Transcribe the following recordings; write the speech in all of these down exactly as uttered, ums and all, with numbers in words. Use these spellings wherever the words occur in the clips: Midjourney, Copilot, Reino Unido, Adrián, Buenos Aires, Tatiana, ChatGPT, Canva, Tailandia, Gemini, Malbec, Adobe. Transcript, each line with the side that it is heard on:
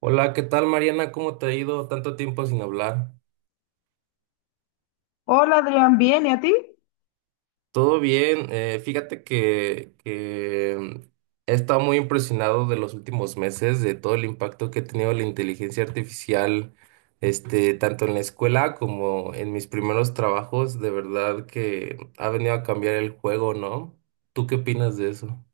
right: Hola, ¿qué tal Mariana? ¿Cómo te ha ido? Tanto tiempo sin hablar.
left: Hola Adrián, ¿bien? ¿Y a ti?
right: Todo bien, eh, fíjate que, que mm, he estado muy impresionado de los últimos meses, de todo el impacto que ha tenido la inteligencia artificial, este, tanto en la escuela como en mis primeros trabajos, de verdad que ha venido a cambiar el juego, ¿no? ¿Tú qué opinas de eso?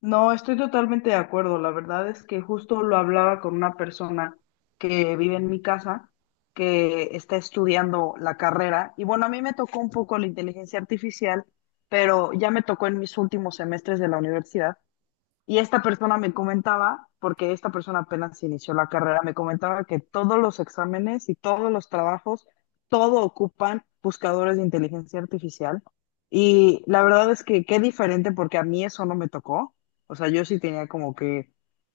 left: No, estoy totalmente de acuerdo. La verdad es que justo lo hablaba con una persona que vive en mi casa, que está estudiando la carrera. Y bueno, a mí me tocó un poco la inteligencia artificial, pero ya me tocó en mis últimos semestres de la universidad. Y esta persona me comentaba, porque esta persona apenas inició la carrera, me comentaba que todos los exámenes y todos los trabajos, todo ocupan buscadores de inteligencia artificial. Y la verdad es que qué diferente, porque a mí eso no me tocó. O sea, yo sí tenía como que,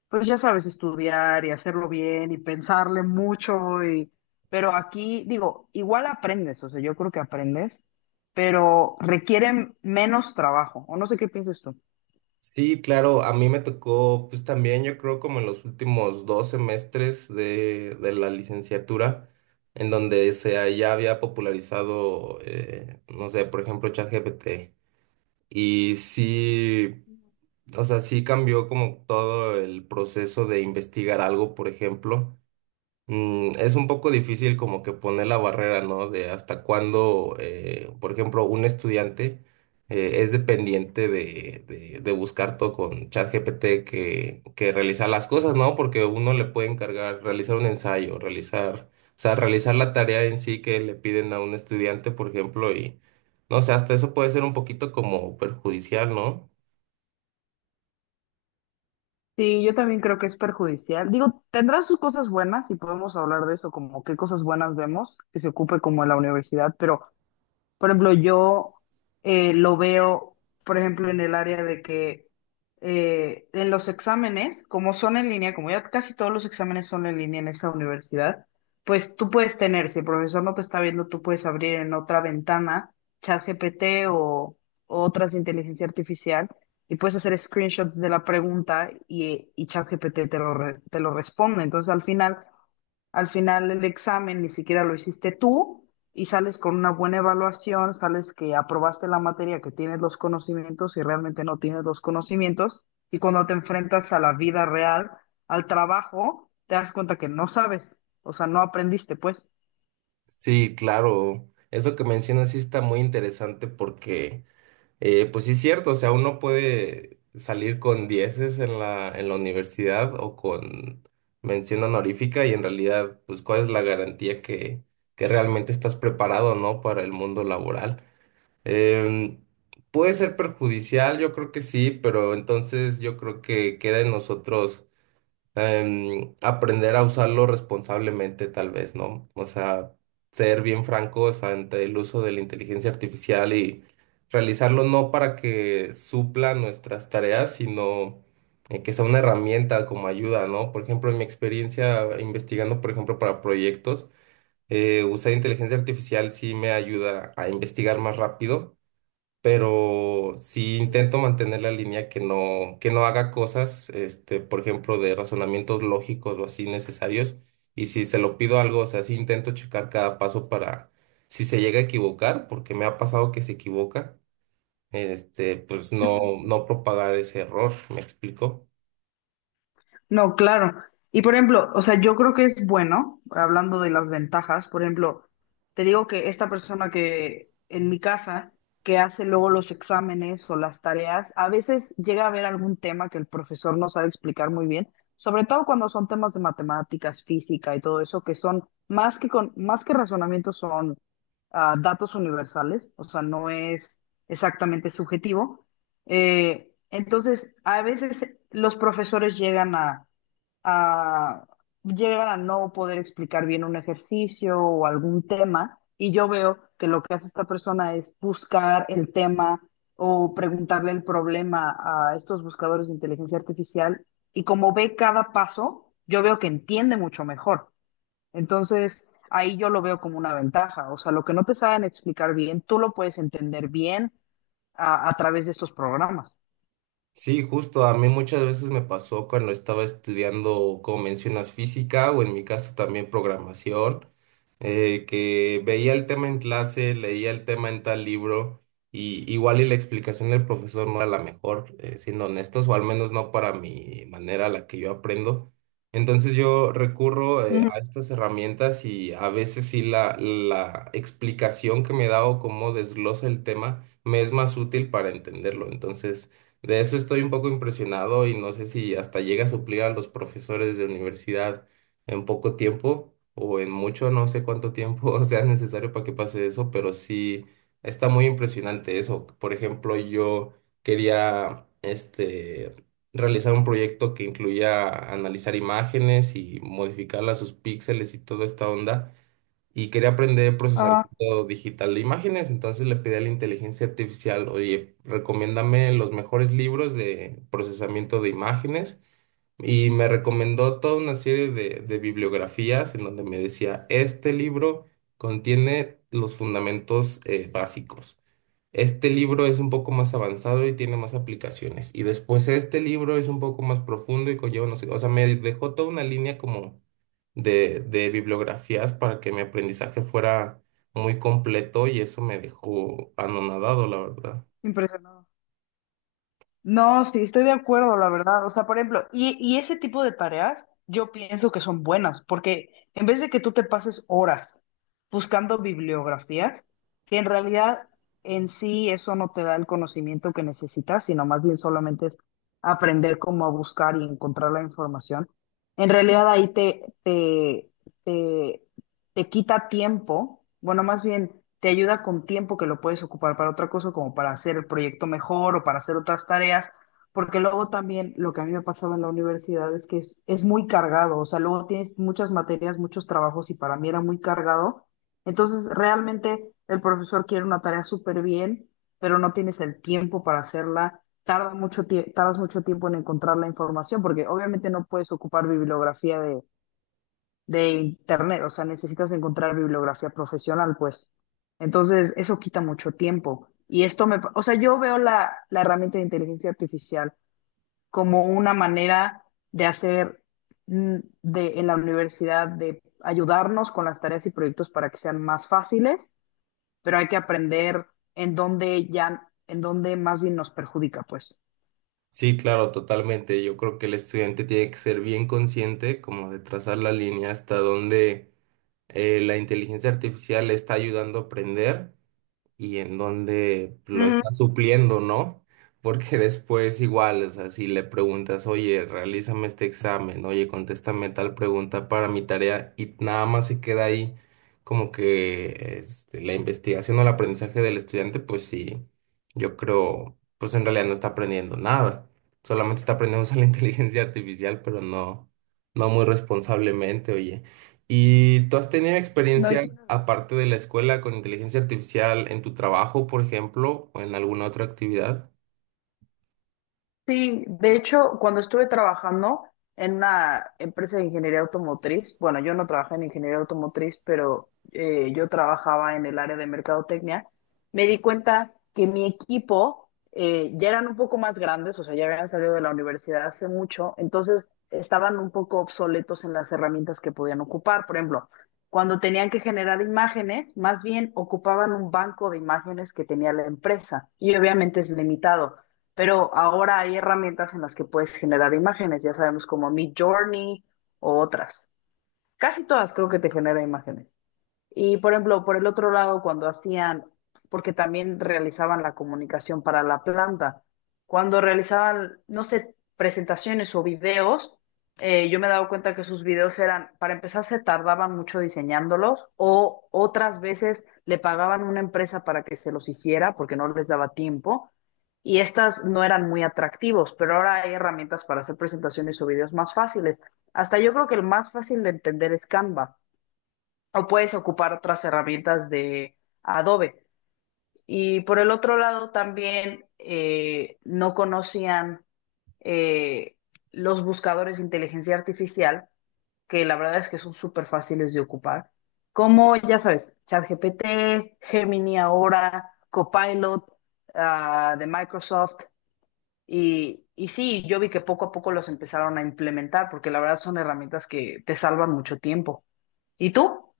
left: pues ya sabes, estudiar y hacerlo bien y pensarle mucho Y... Pero aquí, digo, igual aprendes, o sea, yo creo que aprendes, pero requieren menos trabajo. O no sé qué piensas tú.
right: Sí, claro, a mí me tocó, pues también yo creo como en los últimos dos semestres de, de la licenciatura, en donde se ya había popularizado, eh, no sé, por ejemplo, ChatGPT. Y sí, o sea, sí cambió como todo el proceso de investigar algo, por ejemplo. Mm, es un poco difícil como que poner la barrera, ¿no? De hasta cuándo, eh, por ejemplo, un estudiante eh, es dependiente de, de, de buscar todo con ChatGPT que, que realizar las cosas, ¿no? Porque uno le puede encargar realizar un ensayo, realizar, o sea, realizar la tarea en sí que le piden a un estudiante, por ejemplo, y no sé, hasta eso puede ser un poquito como perjudicial, ¿no?
left: Sí, yo también creo que es perjudicial. Digo, tendrá sus cosas buenas y podemos hablar de eso, como qué cosas buenas vemos que se ocupe como en la universidad, pero por ejemplo, yo eh, lo veo, por ejemplo, en el área de que eh, en los exámenes, como son en línea, como ya casi todos los exámenes son en línea en esa universidad, pues tú puedes tener, si el profesor no te está viendo, tú puedes abrir en otra ventana ChatGPT o, o otras de inteligencia artificial y puedes hacer screenshots de la pregunta y, y ChatGPT te lo, re- te lo responde. Entonces, al final... al final el examen ni siquiera lo hiciste tú, y sales con una buena evaluación, sales que aprobaste la materia, que tienes los conocimientos y realmente no tienes los conocimientos. Y cuando te enfrentas a la vida real, al trabajo, te das cuenta que no sabes, o sea, no aprendiste, pues.
right: Sí, claro. Eso que mencionas sí está muy interesante porque… Eh, pues sí es cierto, o sea, uno puede salir con dieces en la, en la universidad o con mención honorífica y en realidad, pues, ¿cuál es la garantía que, que realmente estás preparado, ¿no? Para el mundo laboral. Em, Puede ser perjudicial, yo creo que sí, pero entonces yo creo que queda en nosotros em, aprender a usarlo responsablemente, tal vez, ¿no? O sea, ser bien francos ante el uso de la inteligencia artificial y realizarlo no para que supla nuestras tareas, sino eh, que sea una herramienta como ayuda, ¿no? Por ejemplo, en mi experiencia investigando, por ejemplo, para proyectos, eh, usar inteligencia artificial sí me ayuda a investigar más rápido, pero sí
left: Sí.
right: intento mantener la línea que no, que no haga cosas, este, por ejemplo, de razonamientos lógicos o así necesarios. Y si se lo pido algo, o sea, sí intento checar cada paso para, si se llega a equivocar, porque me ha pasado que se equivoca, este, pues no,
left: Ujú.
right: no propagar ese error, ¿me explico?
left: No, claro. Y por ejemplo, o sea, yo creo que es bueno, hablando de las ventajas, por ejemplo, te digo que esta persona que en mi casa, que hace luego los exámenes o las tareas, a veces llega a haber algún tema que el profesor no sabe explicar muy bien, sobre todo cuando son temas de matemáticas, física y todo eso, que son más que con, más que razonamiento, son ah, datos universales, o sea, no es exactamente subjetivo. Eh, entonces, a veces los profesores llegan a a, llegan a no poder explicar bien un ejercicio o algún tema, y yo veo que lo que hace esta persona es buscar el tema o preguntarle el problema a estos buscadores de inteligencia artificial, y como ve cada paso, yo veo que entiende mucho mejor. Entonces, ahí yo lo veo como una ventaja, o sea, lo que no te saben explicar bien, tú lo puedes entender bien a, a través de estos programas.
right: Sí, justo a mí muchas veces me pasó cuando estaba estudiando, como mencionas, física o en mi caso también programación, eh, que veía el tema en clase, leía el tema en tal libro y igual y la explicación del profesor no era la mejor, eh, siendo honestos, o al menos no para mi manera a la que yo aprendo. Entonces yo recurro, eh, a
left: Ujú.
right: estas herramientas y a veces sí la, la explicación que me da o cómo desglosa el tema me es más útil para entenderlo. Entonces… De eso estoy un poco impresionado y no sé si hasta llega a suplir a los profesores de universidad en poco tiempo o en mucho, no sé cuánto tiempo sea necesario para que pase eso, pero sí está muy impresionante eso. Por ejemplo, yo quería este realizar un proyecto que incluía analizar imágenes y modificarlas, sus píxeles y toda esta onda, y quería aprender
left: Ajá.
right: procesamiento digital de imágenes, entonces le pedí a la inteligencia artificial, oye, recomiéndame los mejores libros de procesamiento de imágenes, y me recomendó toda una serie de, de bibliografías en donde me decía, este libro contiene los fundamentos eh, básicos. Este libro es un poco más avanzado y tiene más aplicaciones. Y después este libro es un poco más profundo y conlleva, no sé, o sea, me dejó toda una línea como de, de bibliografías para que mi aprendizaje fuera muy completo y eso me dejó anonadado, la verdad.
left: Impresionado. No, sí, estoy de acuerdo, la verdad. O sea, por ejemplo, y, y ese tipo de tareas yo pienso que son buenas, porque en vez de que tú te pases horas buscando bibliografía, que en realidad en sí eso no te da el conocimiento que necesitas, sino más bien solamente es aprender cómo a buscar y encontrar la información, en realidad ahí te, te, te te quita tiempo, bueno, más bien te ayuda con tiempo que lo puedes ocupar para otra cosa, como para hacer el proyecto mejor o para hacer otras tareas, porque luego también lo que a mí me ha pasado en la universidad es que es, es muy cargado, o sea, luego tienes muchas materias, muchos trabajos y para mí era muy cargado, entonces realmente el profesor quiere una tarea súper bien, pero no tienes el tiempo para hacerla. Tarda mucho tie- tardas mucho tiempo en encontrar la información, porque obviamente no puedes ocupar bibliografía de de internet, o sea, necesitas encontrar bibliografía profesional, pues. Entonces, eso quita mucho tiempo. Y esto me, pa- o sea, yo veo la, la herramienta de inteligencia artificial como una manera de hacer mm, de, en la universidad, de ayudarnos con las tareas y proyectos para que sean más fáciles, pero hay que aprender en dónde ya, en dónde más bien nos perjudica, pues.
right: Sí, claro, totalmente. Yo creo que el estudiante tiene que ser bien consciente como de trazar la línea hasta donde eh, la inteligencia artificial le está ayudando a aprender y en donde lo
left: Ujú.
right: está supliendo, ¿no? Porque después igual, o sea, si le preguntas, oye, realízame este examen, oye, contéstame tal pregunta para mi tarea y nada más se queda ahí como que este, la investigación o el aprendizaje del estudiante, pues sí, yo creo, pues en realidad no está aprendiendo nada, solamente está aprendiendo a usar la inteligencia artificial, pero no, no muy responsablemente, oye. ¿Y tú has tenido
left: No, y
right: experiencia,
left: tienes.
right: aparte de la escuela, con inteligencia artificial en tu trabajo, por ejemplo, o en alguna otra actividad?
left: Sí, de hecho, cuando estuve trabajando en una empresa de ingeniería automotriz, bueno, yo no trabajé en ingeniería automotriz, pero eh, yo trabajaba en el área de mercadotecnia, me di cuenta que mi equipo eh, ya eran un poco más grandes, o sea, ya habían salido de la universidad hace mucho, entonces estaban un poco obsoletos en las herramientas que podían ocupar. Por ejemplo, cuando tenían que generar imágenes, más bien ocupaban un banco de imágenes que tenía la empresa y obviamente es limitado. Pero ahora hay herramientas en las que puedes generar imágenes, ya sabemos como Midjourney o otras. Casi todas creo que te genera imágenes. Y por ejemplo, por el otro lado, cuando hacían, porque también realizaban la comunicación para la planta, cuando realizaban, no sé, presentaciones o videos, eh, yo me he dado cuenta que sus videos eran, para empezar, se tardaban mucho diseñándolos o otras veces le pagaban una empresa para que se los hiciera porque no les daba tiempo y estas no eran muy atractivos, pero ahora hay herramientas para hacer presentaciones o videos más fáciles. Hasta yo creo que el más fácil de entender es Canva o puedes ocupar otras herramientas de Adobe. Y por el otro lado, también eh, no conocían eh, los buscadores de inteligencia artificial, que la verdad es que son súper fáciles de ocupar, como ya sabes, ChatGPT, Gemini ahora, Copilot ah, de Microsoft. Y, y sí, yo vi que poco a poco los empezaron a implementar, porque la verdad son herramientas que te salvan mucho tiempo. ¿Y tú?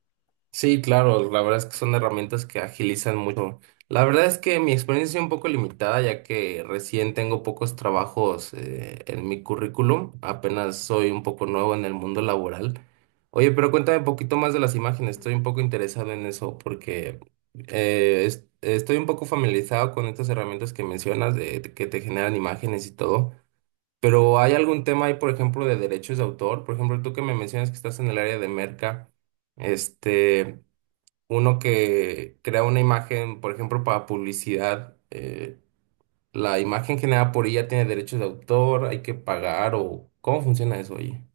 right: Sí, claro, la verdad es que son herramientas que agilizan mucho. La verdad es que mi experiencia es un poco limitada, ya que recién tengo pocos trabajos eh, en mi currículum, apenas soy un poco nuevo en el mundo laboral. Oye, pero cuéntame un poquito más de las imágenes,
left: Ujú.
right: estoy un poco interesado en eso porque eh, es- estoy un poco familiarizado con estas herramientas que mencionas, de, que te generan imágenes y todo. Pero ¿hay algún tema ahí, por ejemplo, de derechos de autor? Por ejemplo, tú que me mencionas que estás en el área de merca. Este, uno que crea una imagen, por ejemplo, para publicidad, eh, la imagen generada por ella tiene derechos de autor, hay que pagar o ¿cómo funciona eso, oye?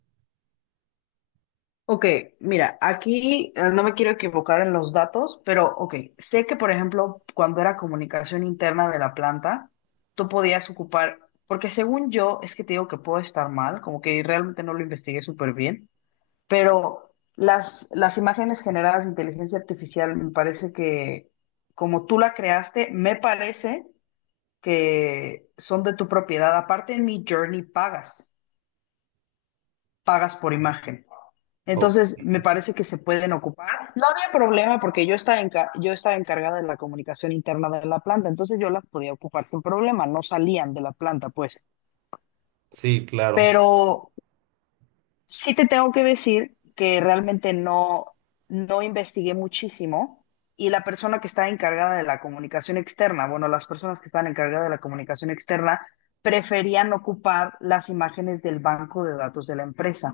left: Ok, mira, aquí eh, no me quiero equivocar en los datos, pero ok, sé que por ejemplo, cuando era comunicación interna de la planta, tú podías ocupar, porque según yo, es que te digo que puedo estar mal, como que realmente no lo investigué súper bien, pero las, las imágenes generadas de inteligencia artificial me parece que, como tú la creaste, me parece que son de tu propiedad. Aparte en mi Journey pagas, pagas por imagen.
right: Ok.
left: Entonces, me parece que se pueden ocupar. No había problema porque yo estaba, enca- yo estaba encargada de la comunicación interna de la planta, entonces yo las podía ocupar sin problema, no salían de la planta, pues.
right: Sí, claro.
left: Pero sí te tengo que decir que realmente no, no investigué muchísimo y la persona que está encargada de la comunicación externa, bueno, las personas que están encargadas de la comunicación externa preferían ocupar las imágenes del banco de datos de la empresa.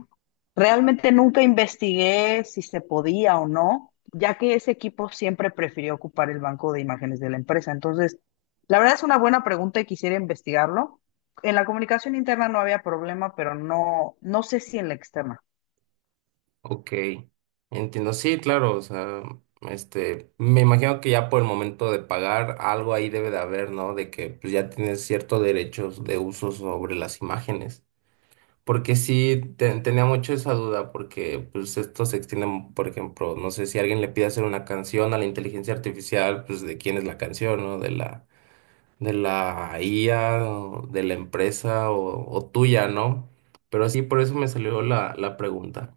left: Realmente nunca investigué si se podía o no, ya que ese equipo siempre prefirió ocupar el banco de imágenes de la empresa. Entonces, la verdad es una buena pregunta y quisiera investigarlo en la comunicación interna no había problema, pero no, no sé si en la externa.
right: Ok. Entiendo. Sí, claro. O sea, este, me imagino que ya por el momento de pagar algo ahí debe de haber, ¿no? De que pues, ya tienes ciertos derechos de uso sobre las imágenes. Porque sí, te- tenía mucho esa duda, porque pues esto se extiende, por ejemplo, no sé si alguien le pide hacer una canción a la inteligencia artificial, pues de quién es la canción, ¿no? De la, de la I A, o de la empresa o, o tuya, ¿no? Pero sí, por eso me salió la, la pregunta.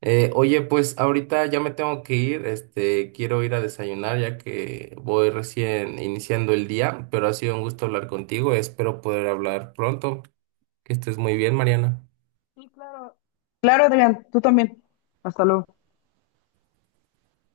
right: Eh, oye, pues ahorita ya me tengo que ir, este, quiero ir a desayunar ya que voy recién iniciando el día, pero ha sido un gusto hablar contigo, espero poder hablar pronto. Que estés muy bien, Mariana.
left: Sí, claro. Claro, Adrián, tú también. Hasta luego.